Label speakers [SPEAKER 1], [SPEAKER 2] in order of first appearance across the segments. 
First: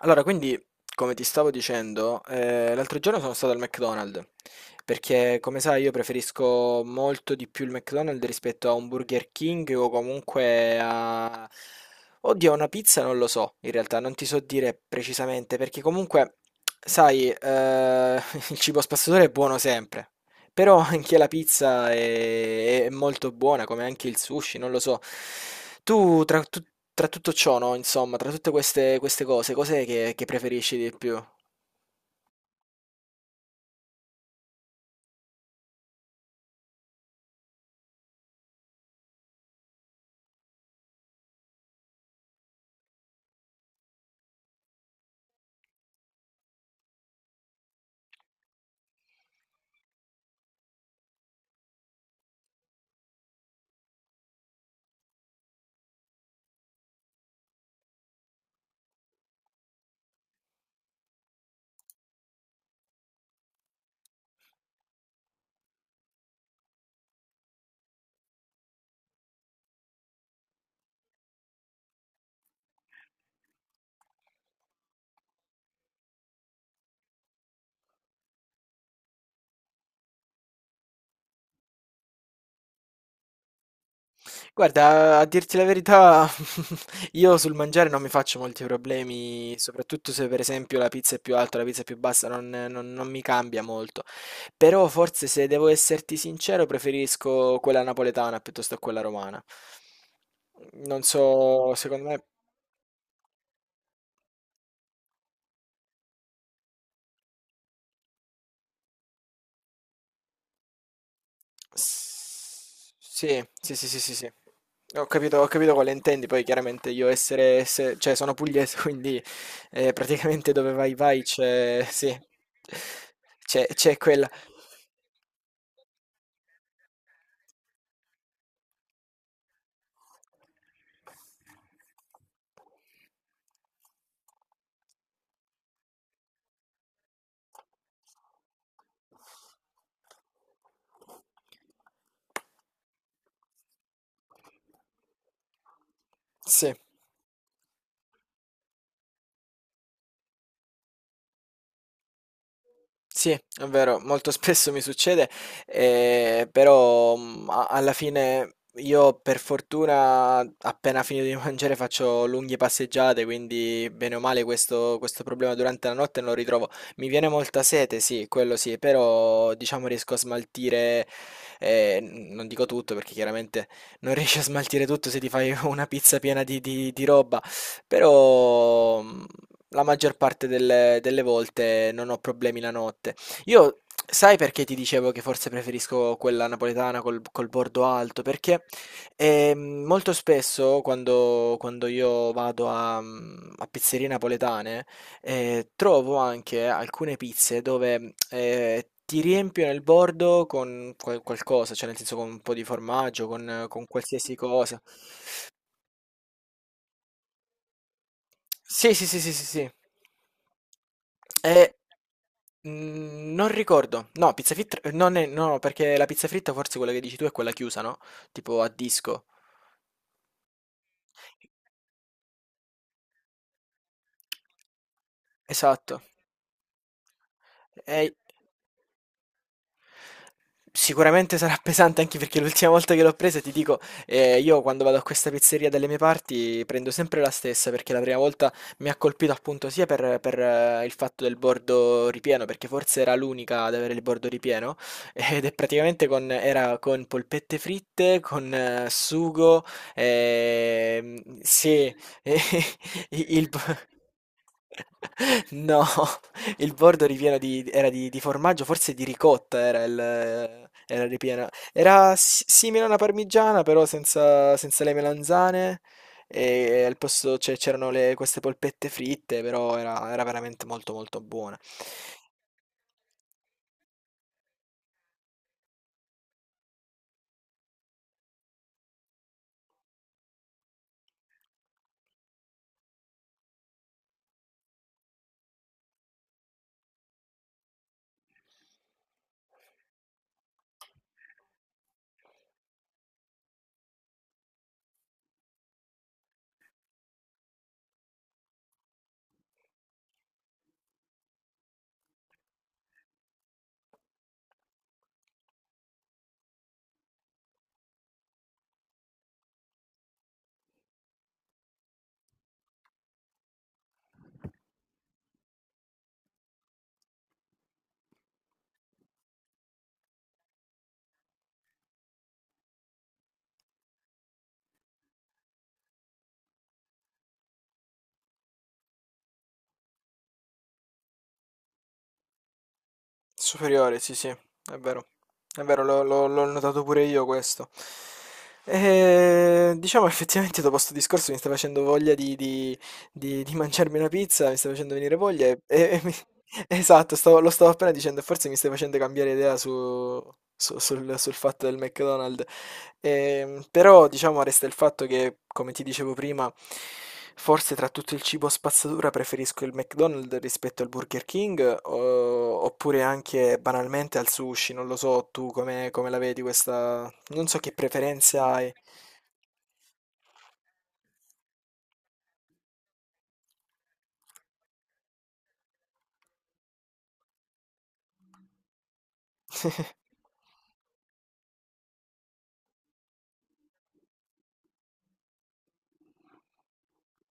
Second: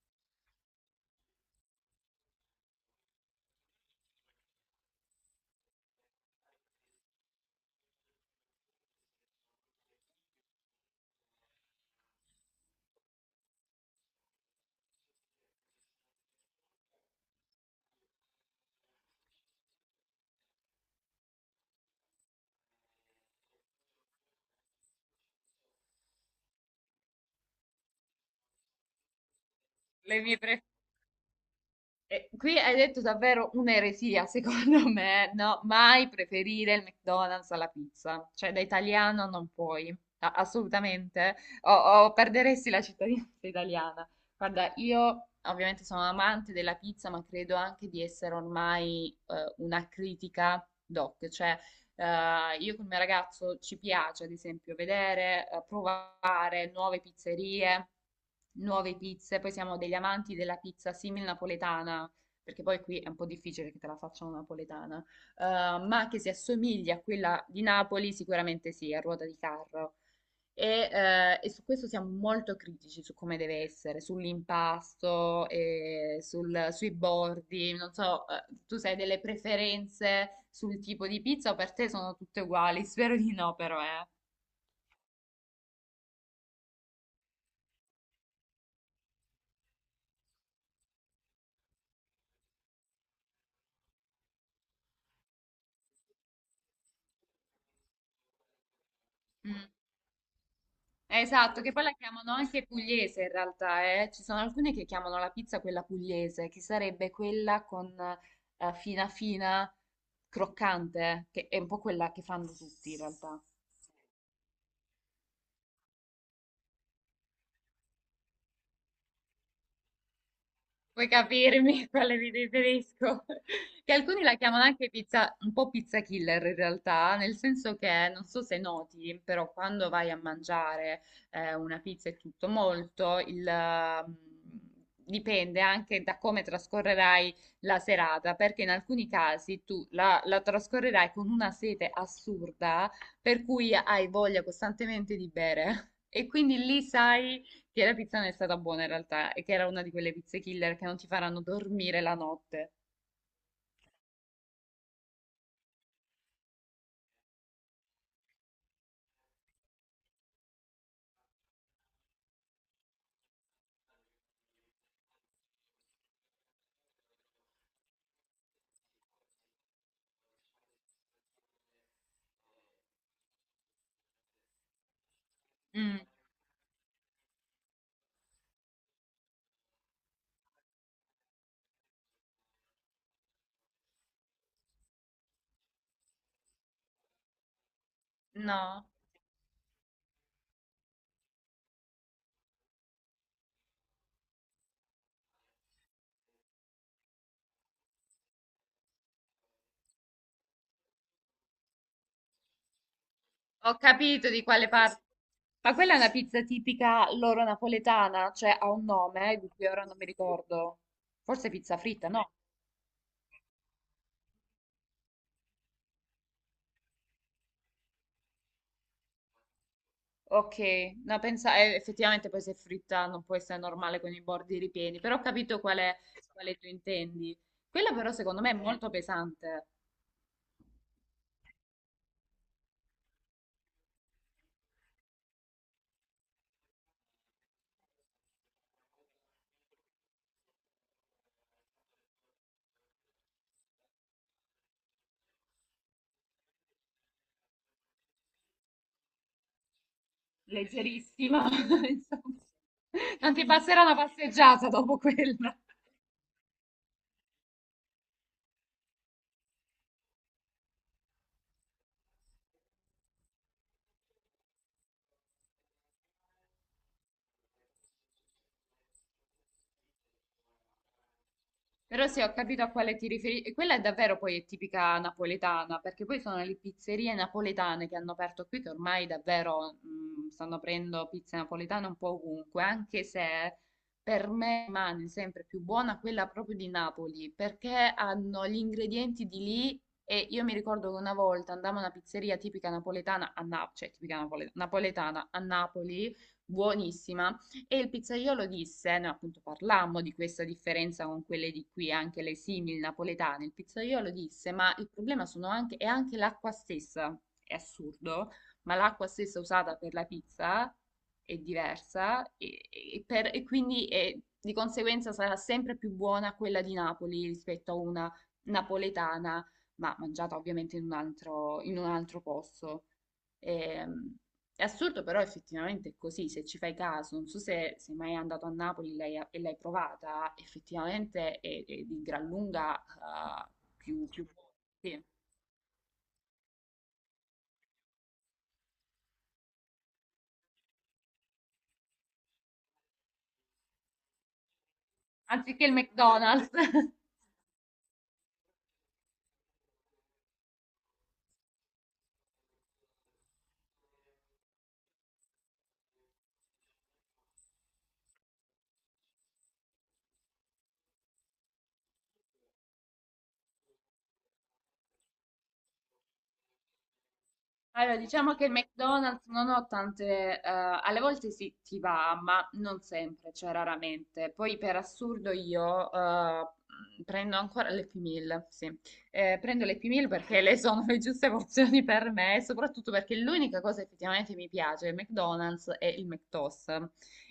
[SPEAKER 1] Allora, quindi, come ti stavo dicendo, l'altro giorno sono stato al McDonald's, perché come sai io preferisco molto di più il McDonald's rispetto a un Burger King o comunque a... Oddio, una pizza non lo so, in realtà non ti so dire precisamente, perché comunque, sai, il cibo spazzatura è buono sempre, però anche la pizza è molto buona, come anche il sushi, non lo so. Tu, tra, tu- Tra tutto ciò, no, insomma, tra queste cose, cos'è
[SPEAKER 2] Le
[SPEAKER 1] che
[SPEAKER 2] mie pre-
[SPEAKER 1] preferisci di più?
[SPEAKER 2] Qui hai detto davvero un'eresia, secondo me, no? Mai preferire il McDonald's alla pizza, cioè da italiano non puoi, assolutamente, o perderesti la cittadinanza italiana. Guarda, io ovviamente sono amante della pizza, ma credo anche di essere ormai una critica doc, cioè io col mio ragazzo ci piace, ad esempio, vedere, provare nuove pizzerie, nuove pizze. Poi siamo degli amanti della pizza simil napoletana, perché poi qui è un po' difficile che te la facciano napoletana. Eh, ma che si assomigli a quella di Napoli, sicuramente sì, a ruota di carro. E su questo siamo molto critici su come deve essere, sull'impasto, e sui bordi. Non so, tu sai delle preferenze sul tipo di pizza o per te sono tutte uguali? Spero di no, però.
[SPEAKER 1] Guarda, a dirti la verità, io sul mangiare non mi faccio molti problemi, soprattutto se per esempio la pizza è più alta, la pizza è più bassa, non mi cambia molto. Però forse se devo esserti sincero, preferisco quella napoletana piuttosto che quella romana.
[SPEAKER 2] Mm.
[SPEAKER 1] Non
[SPEAKER 2] Esatto, che
[SPEAKER 1] so,
[SPEAKER 2] poi la
[SPEAKER 1] secondo me...
[SPEAKER 2] chiamano anche pugliese in realtà. Ci sono alcune che chiamano la pizza quella pugliese, che sarebbe quella con fina fina, croccante, che è un po' quella che fanno tutti in
[SPEAKER 1] Sì,
[SPEAKER 2] realtà.
[SPEAKER 1] sì, sì, sì, sì, sì. Ho capito quale intendi, poi chiaramente io essere, se- cioè sono pugliese, quindi praticamente dove vai
[SPEAKER 2] Puoi
[SPEAKER 1] vai c'è,
[SPEAKER 2] capirmi
[SPEAKER 1] sì,
[SPEAKER 2] quale mi riferisco?
[SPEAKER 1] c'è
[SPEAKER 2] Che
[SPEAKER 1] c'è
[SPEAKER 2] alcuni
[SPEAKER 1] quella.
[SPEAKER 2] la chiamano anche pizza, un po' pizza killer in realtà, nel senso che non so se noti, però quando vai a mangiare una pizza e tutto molto, dipende anche da come trascorrerai la serata, perché in alcuni casi tu la trascorrerai con una sete assurda, per cui hai voglia costantemente di bere. E quindi
[SPEAKER 1] Sì,
[SPEAKER 2] lì sai che la pizza non è stata buona in realtà e che era una di quelle pizze killer che non ti faranno dormire la notte.
[SPEAKER 1] Sì, è vero, molto spesso mi succede, però, mhmm, a alla fine io per fortuna appena finito di mangiare faccio lunghe passeggiate, quindi bene o male questo problema durante la notte non lo ritrovo. Mi viene molta sete, sì, quello sì, però diciamo riesco a smaltire, n non dico tutto perché chiaramente non riesci a smaltire tutto se ti fai una
[SPEAKER 2] Mm,
[SPEAKER 1] pizza piena di roba, però, mhmm la maggior parte delle volte non ho problemi la notte. Io, sai perché ti dicevo che forse preferisco quella napoletana col bordo alto? Perché
[SPEAKER 2] no,
[SPEAKER 1] molto spesso quando io vado a, a pizzerie napoletane trovo anche alcune pizze dove ti riempiono il bordo con qualcosa, cioè nel senso con un po' di formaggio,
[SPEAKER 2] ho
[SPEAKER 1] con
[SPEAKER 2] capito
[SPEAKER 1] qualsiasi
[SPEAKER 2] di quale
[SPEAKER 1] cosa.
[SPEAKER 2] parte. Ma quella è una pizza tipica loro napoletana, cioè ha un
[SPEAKER 1] Sì, sì, sì, sì,
[SPEAKER 2] nome
[SPEAKER 1] sì,
[SPEAKER 2] di cui
[SPEAKER 1] sì.
[SPEAKER 2] ora non mi ricordo. Forse
[SPEAKER 1] Eh,
[SPEAKER 2] pizza fritta, no?
[SPEAKER 1] non ricordo. No, pizza fritta, non è, no, perché la pizza fritta forse quella che dici tu è quella chiusa, no? Tipo a disco.
[SPEAKER 2] Ok, no, pensa, effettivamente poi se è fritta non può essere normale con i bordi ripieni, però ho capito
[SPEAKER 1] Esatto.
[SPEAKER 2] quale, quale tu intendi. Quella
[SPEAKER 1] Eh,
[SPEAKER 2] però secondo me è molto pesante.
[SPEAKER 1] Sicuramente sarà pesante anche perché l'ultima volta che l'ho presa, ti dico, io quando vado a questa pizzeria dalle mie parti prendo sempre la stessa perché la prima volta mi ha colpito appunto sia per il fatto del bordo ripieno, perché forse era l'unica ad avere il bordo ripieno, ed è praticamente era con polpette fritte, con sugo,
[SPEAKER 2] Leggerissima,
[SPEAKER 1] sì, e
[SPEAKER 2] insomma. Non ti
[SPEAKER 1] il... bo-
[SPEAKER 2] passerà una passeggiata dopo quella.
[SPEAKER 1] No, il bordo ripieno era di formaggio, forse di ricotta era il, era ripiena. Era simile a una parmigiana, però senza, senza le melanzane. E al posto c'erano queste polpette fritte, però era veramente molto molto buona.
[SPEAKER 2] Però se ho capito a quale ti riferisci, quella è davvero poi è tipica napoletana, perché poi sono le pizzerie napoletane che hanno aperto qui, che ormai davvero stanno aprendo pizze napoletane un po' ovunque, anche se per me rimane sempre più buona quella proprio di Napoli, perché hanno gli ingredienti di lì e io mi ricordo che una volta andavo a una pizzeria tipica napoletana a Napoli, cioè tipica napoletana a Napoli, buonissima e il pizzaiolo disse, no, appunto parlammo di questa differenza con quelle di qui, anche le simili napoletane, il pizzaiolo disse, ma il problema sono anche, è anche l'acqua stessa, è assurdo, ma l'acqua stessa usata per la pizza è diversa e quindi di conseguenza sarà sempre più buona quella di Napoli rispetto a una napoletana, ma mangiata ovviamente in un altro posto. Ehm, è assurdo, però effettivamente è così, se ci fai caso, non so se sei mai andato a Napoli e l'hai provata, effettivamente è di gran lunga
[SPEAKER 1] Superiore,
[SPEAKER 2] più,
[SPEAKER 1] sì,
[SPEAKER 2] più
[SPEAKER 1] sì,
[SPEAKER 2] buona,
[SPEAKER 1] è
[SPEAKER 2] sì.
[SPEAKER 1] vero. È vero, l'ho notato pure io questo. E, diciamo effettivamente dopo sto discorso mi sta facendo voglia di mangiarmi una pizza, mi sta facendo venire voglia
[SPEAKER 2] Anziché il
[SPEAKER 1] e mi...
[SPEAKER 2] McDonald's.
[SPEAKER 1] Esatto, lo stavo appena dicendo, e forse mi stai facendo cambiare idea sul fatto del McDonald's. Però, diciamo, resta il fatto che, come ti dicevo prima, forse tra tutto il cibo spazzatura preferisco il McDonald's rispetto al Burger King, oppure anche banalmente al sushi, non lo so, tu come la vedi questa... Non so che
[SPEAKER 2] Allora, diciamo
[SPEAKER 1] preferenze
[SPEAKER 2] che il
[SPEAKER 1] hai.
[SPEAKER 2] McDonald's non ho tante, alle volte sì, ti va, ma non sempre, cioè raramente. Poi per assurdo io prendo ancora le Happy Meal, sì. Prendo le Happy Meal perché le sono le giuste emozioni per me, e soprattutto perché l'unica cosa effettivamente mi piace del McDonald's è il McToast,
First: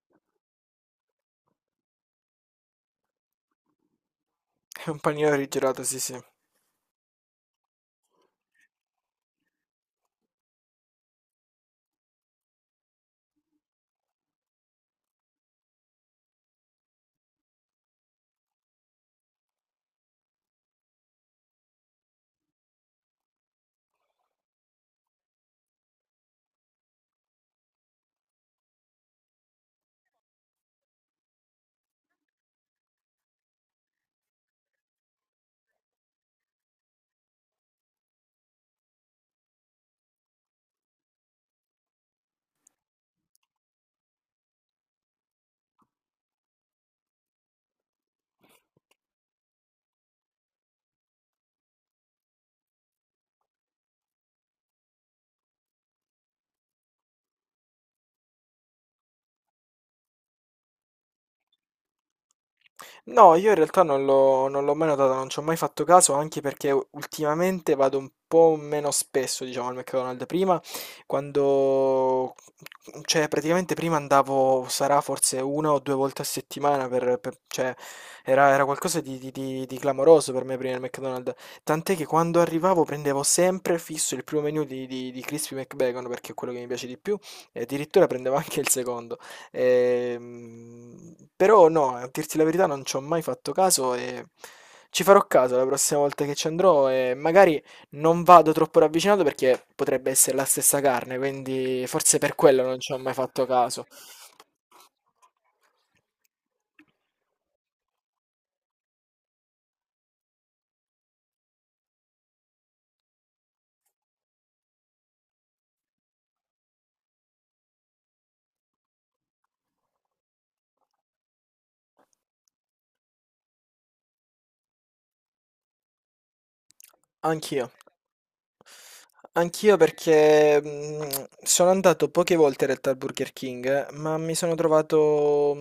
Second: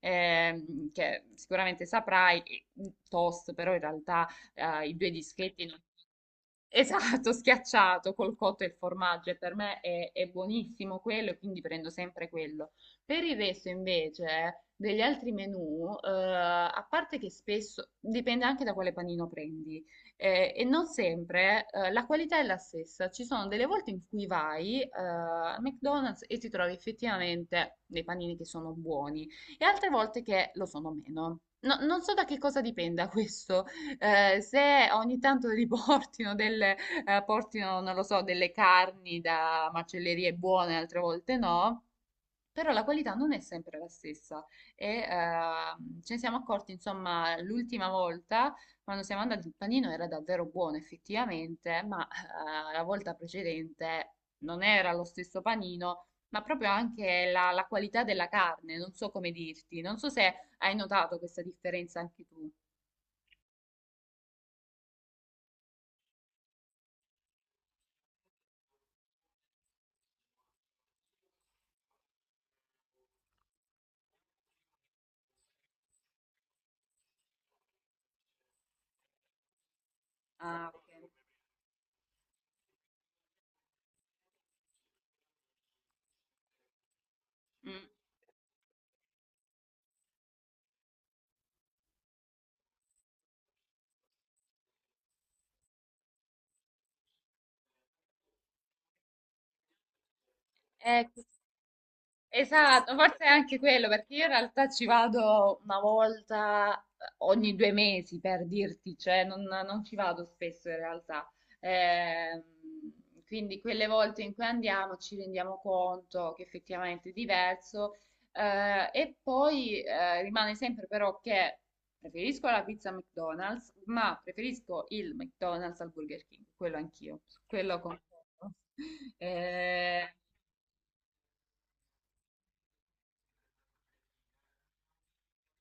[SPEAKER 2] che sicuramente saprai, toast, però in realtà
[SPEAKER 1] È
[SPEAKER 2] i
[SPEAKER 1] un
[SPEAKER 2] due
[SPEAKER 1] panino
[SPEAKER 2] dischetti non
[SPEAKER 1] rigirato, sì, sì.
[SPEAKER 2] Esatto, schiacciato col cotto e il formaggio, e per me è buonissimo quello, e quindi prendo sempre quello. Per il resto, invece, degli altri menù, a parte che spesso dipende anche da quale panino prendi, e non sempre la qualità è la stessa. Ci sono delle volte in cui vai al McDonald's e ti trovi effettivamente dei panini che sono buoni, e altre volte che lo sono meno. Non so da che cosa dipenda questo se ogni tanto riportino delle, portino, non lo so, delle carni da macellerie buone, altre volte no, però la qualità non è sempre la stessa. E, ce ne siamo accorti, insomma, l'ultima volta quando siamo andati il panino era davvero buono effettivamente, ma la volta precedente non era lo stesso panino. Ma proprio anche la qualità della carne, non so come dirti, non so se hai notato questa differenza anche tu.
[SPEAKER 1] No, io in realtà non l'ho mai notato, non ci ho mai fatto caso, anche perché ultimamente vado un po' meno spesso, diciamo, al McDonald's. Prima, quando... cioè, praticamente prima andavo, sarà forse una o due volte a settimana, cioè, era qualcosa di clamoroso per me
[SPEAKER 2] Ah,
[SPEAKER 1] prima il
[SPEAKER 2] ok.
[SPEAKER 1] McDonald's. Tant'è che quando arrivavo prendevo sempre fisso il primo menu di Crispy McBacon, perché è quello che mi piace di più, e
[SPEAKER 2] Mm.
[SPEAKER 1] addirittura prendevo anche il secondo. Però no, a dirti la verità non ci ho mai fatto caso e ci farò caso la prossima volta che ci andrò e magari non vado troppo ravvicinato perché potrebbe essere la stessa carne,
[SPEAKER 2] Ecco,
[SPEAKER 1] quindi forse per quello non ci
[SPEAKER 2] esatto,
[SPEAKER 1] ho mai
[SPEAKER 2] forse è
[SPEAKER 1] fatto
[SPEAKER 2] anche
[SPEAKER 1] caso.
[SPEAKER 2] quello, perché io in realtà ci vado una volta ogni 2 mesi per dirti, cioè non ci vado spesso in realtà. Ehm, quindi quelle volte in cui andiamo ci rendiamo conto che effettivamente è diverso. E poi rimane sempre però che preferisco la pizza McDonald's, ma preferisco il McDonald's al Burger King, quello anch'io, su
[SPEAKER 1] Anch'io.
[SPEAKER 2] quello concordo.
[SPEAKER 1] Anch'io
[SPEAKER 2] Eh,
[SPEAKER 1] perché sono andato poche volte in realtà al Burger King, ma mi sono trovato...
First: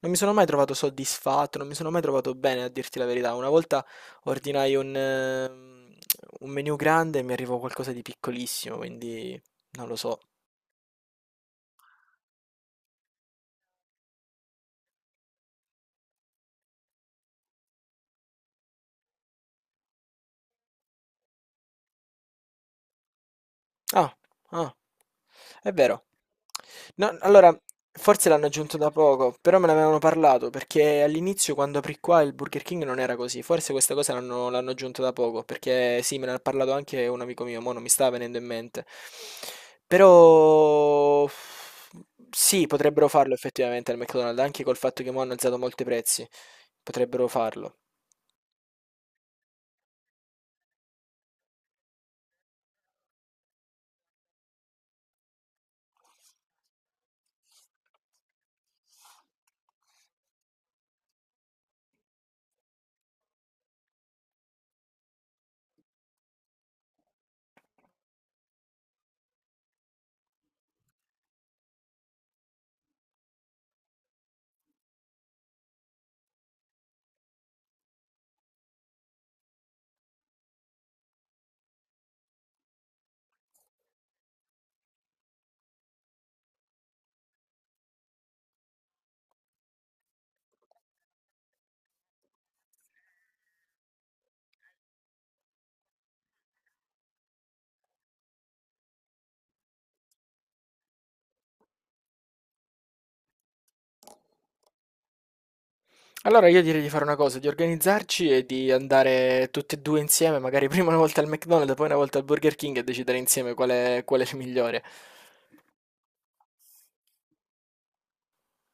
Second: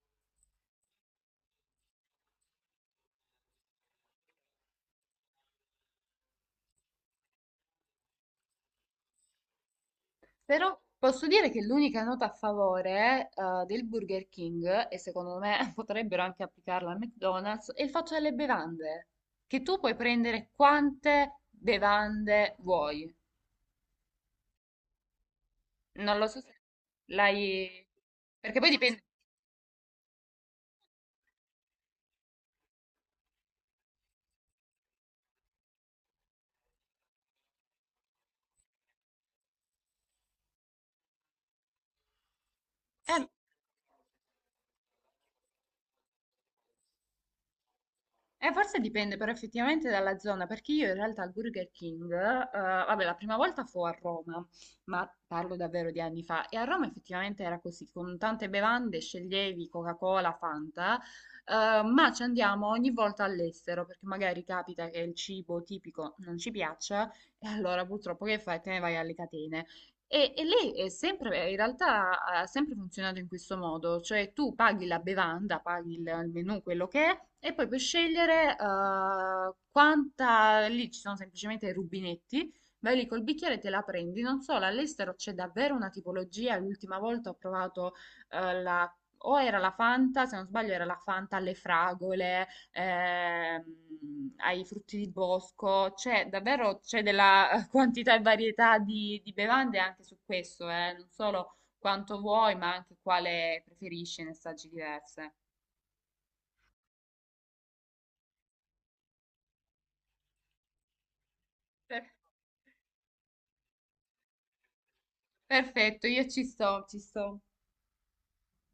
[SPEAKER 1] non mi sono mai trovato soddisfatto, non mi sono mai trovato bene a dirti la verità. Una volta ordinai un menu grande e mi arrivò qualcosa di piccolissimo, quindi non lo so.
[SPEAKER 2] Però posso dire che l'unica nota a favore, del Burger King, e secondo me potrebbero anche applicarla al McDonald's, è il fatto delle bevande, che tu puoi prendere quante bevande vuoi.
[SPEAKER 1] Ah, ah. È vero.
[SPEAKER 2] Non lo so se
[SPEAKER 1] No, allora,
[SPEAKER 2] l'hai.
[SPEAKER 1] forse l'hanno
[SPEAKER 2] Perché poi
[SPEAKER 1] aggiunto da
[SPEAKER 2] dipende...
[SPEAKER 1] poco, però me ne avevano parlato, perché all'inizio quando aprì qua il Burger King non era così. Forse questa cosa l'hanno aggiunta da poco, perché sì, me ne ha parlato anche un amico mio, mo non mi sta venendo in mente. Però sì, potrebbero farlo effettivamente al McDonald's, anche col fatto che mo hanno alzato molti prezzi. Potrebbero farlo.
[SPEAKER 2] Forse dipende però effettivamente dalla zona, perché io in realtà al Burger King, vabbè, la prima volta fu a Roma, ma parlo davvero di anni fa, e a Roma effettivamente era così, con tante bevande sceglievi Coca-Cola, Fanta, ma ci andiamo ogni volta all'estero, perché magari capita che il cibo tipico non ci piaccia, e allora purtroppo che fai? Te ne vai alle catene. E lei è sempre, in realtà ha sempre funzionato in questo modo, cioè tu paghi la bevanda, paghi il menù, quello che è, e poi puoi scegliere quanta, lì ci sono semplicemente i rubinetti, vai lì col bicchiere e te la prendi. Non so, all'estero c'è davvero una tipologia, l'ultima volta ho provato la. O era la Fanta, se non sbaglio era la Fanta alle fragole, ai frutti di bosco, c'è davvero c'è della quantità e varietà di bevande anche su questo, non solo quanto vuoi, ma anche quale preferisci ne assaggi diverse.
[SPEAKER 1] Allora io direi di fare una cosa, di organizzarci e di andare tutti e due insieme, magari prima una volta al McDonald's, poi una
[SPEAKER 2] Per-
[SPEAKER 1] volta al Burger King e decidere insieme qual è il migliore.
[SPEAKER 2] Perfetto, io ci sto, ci sto.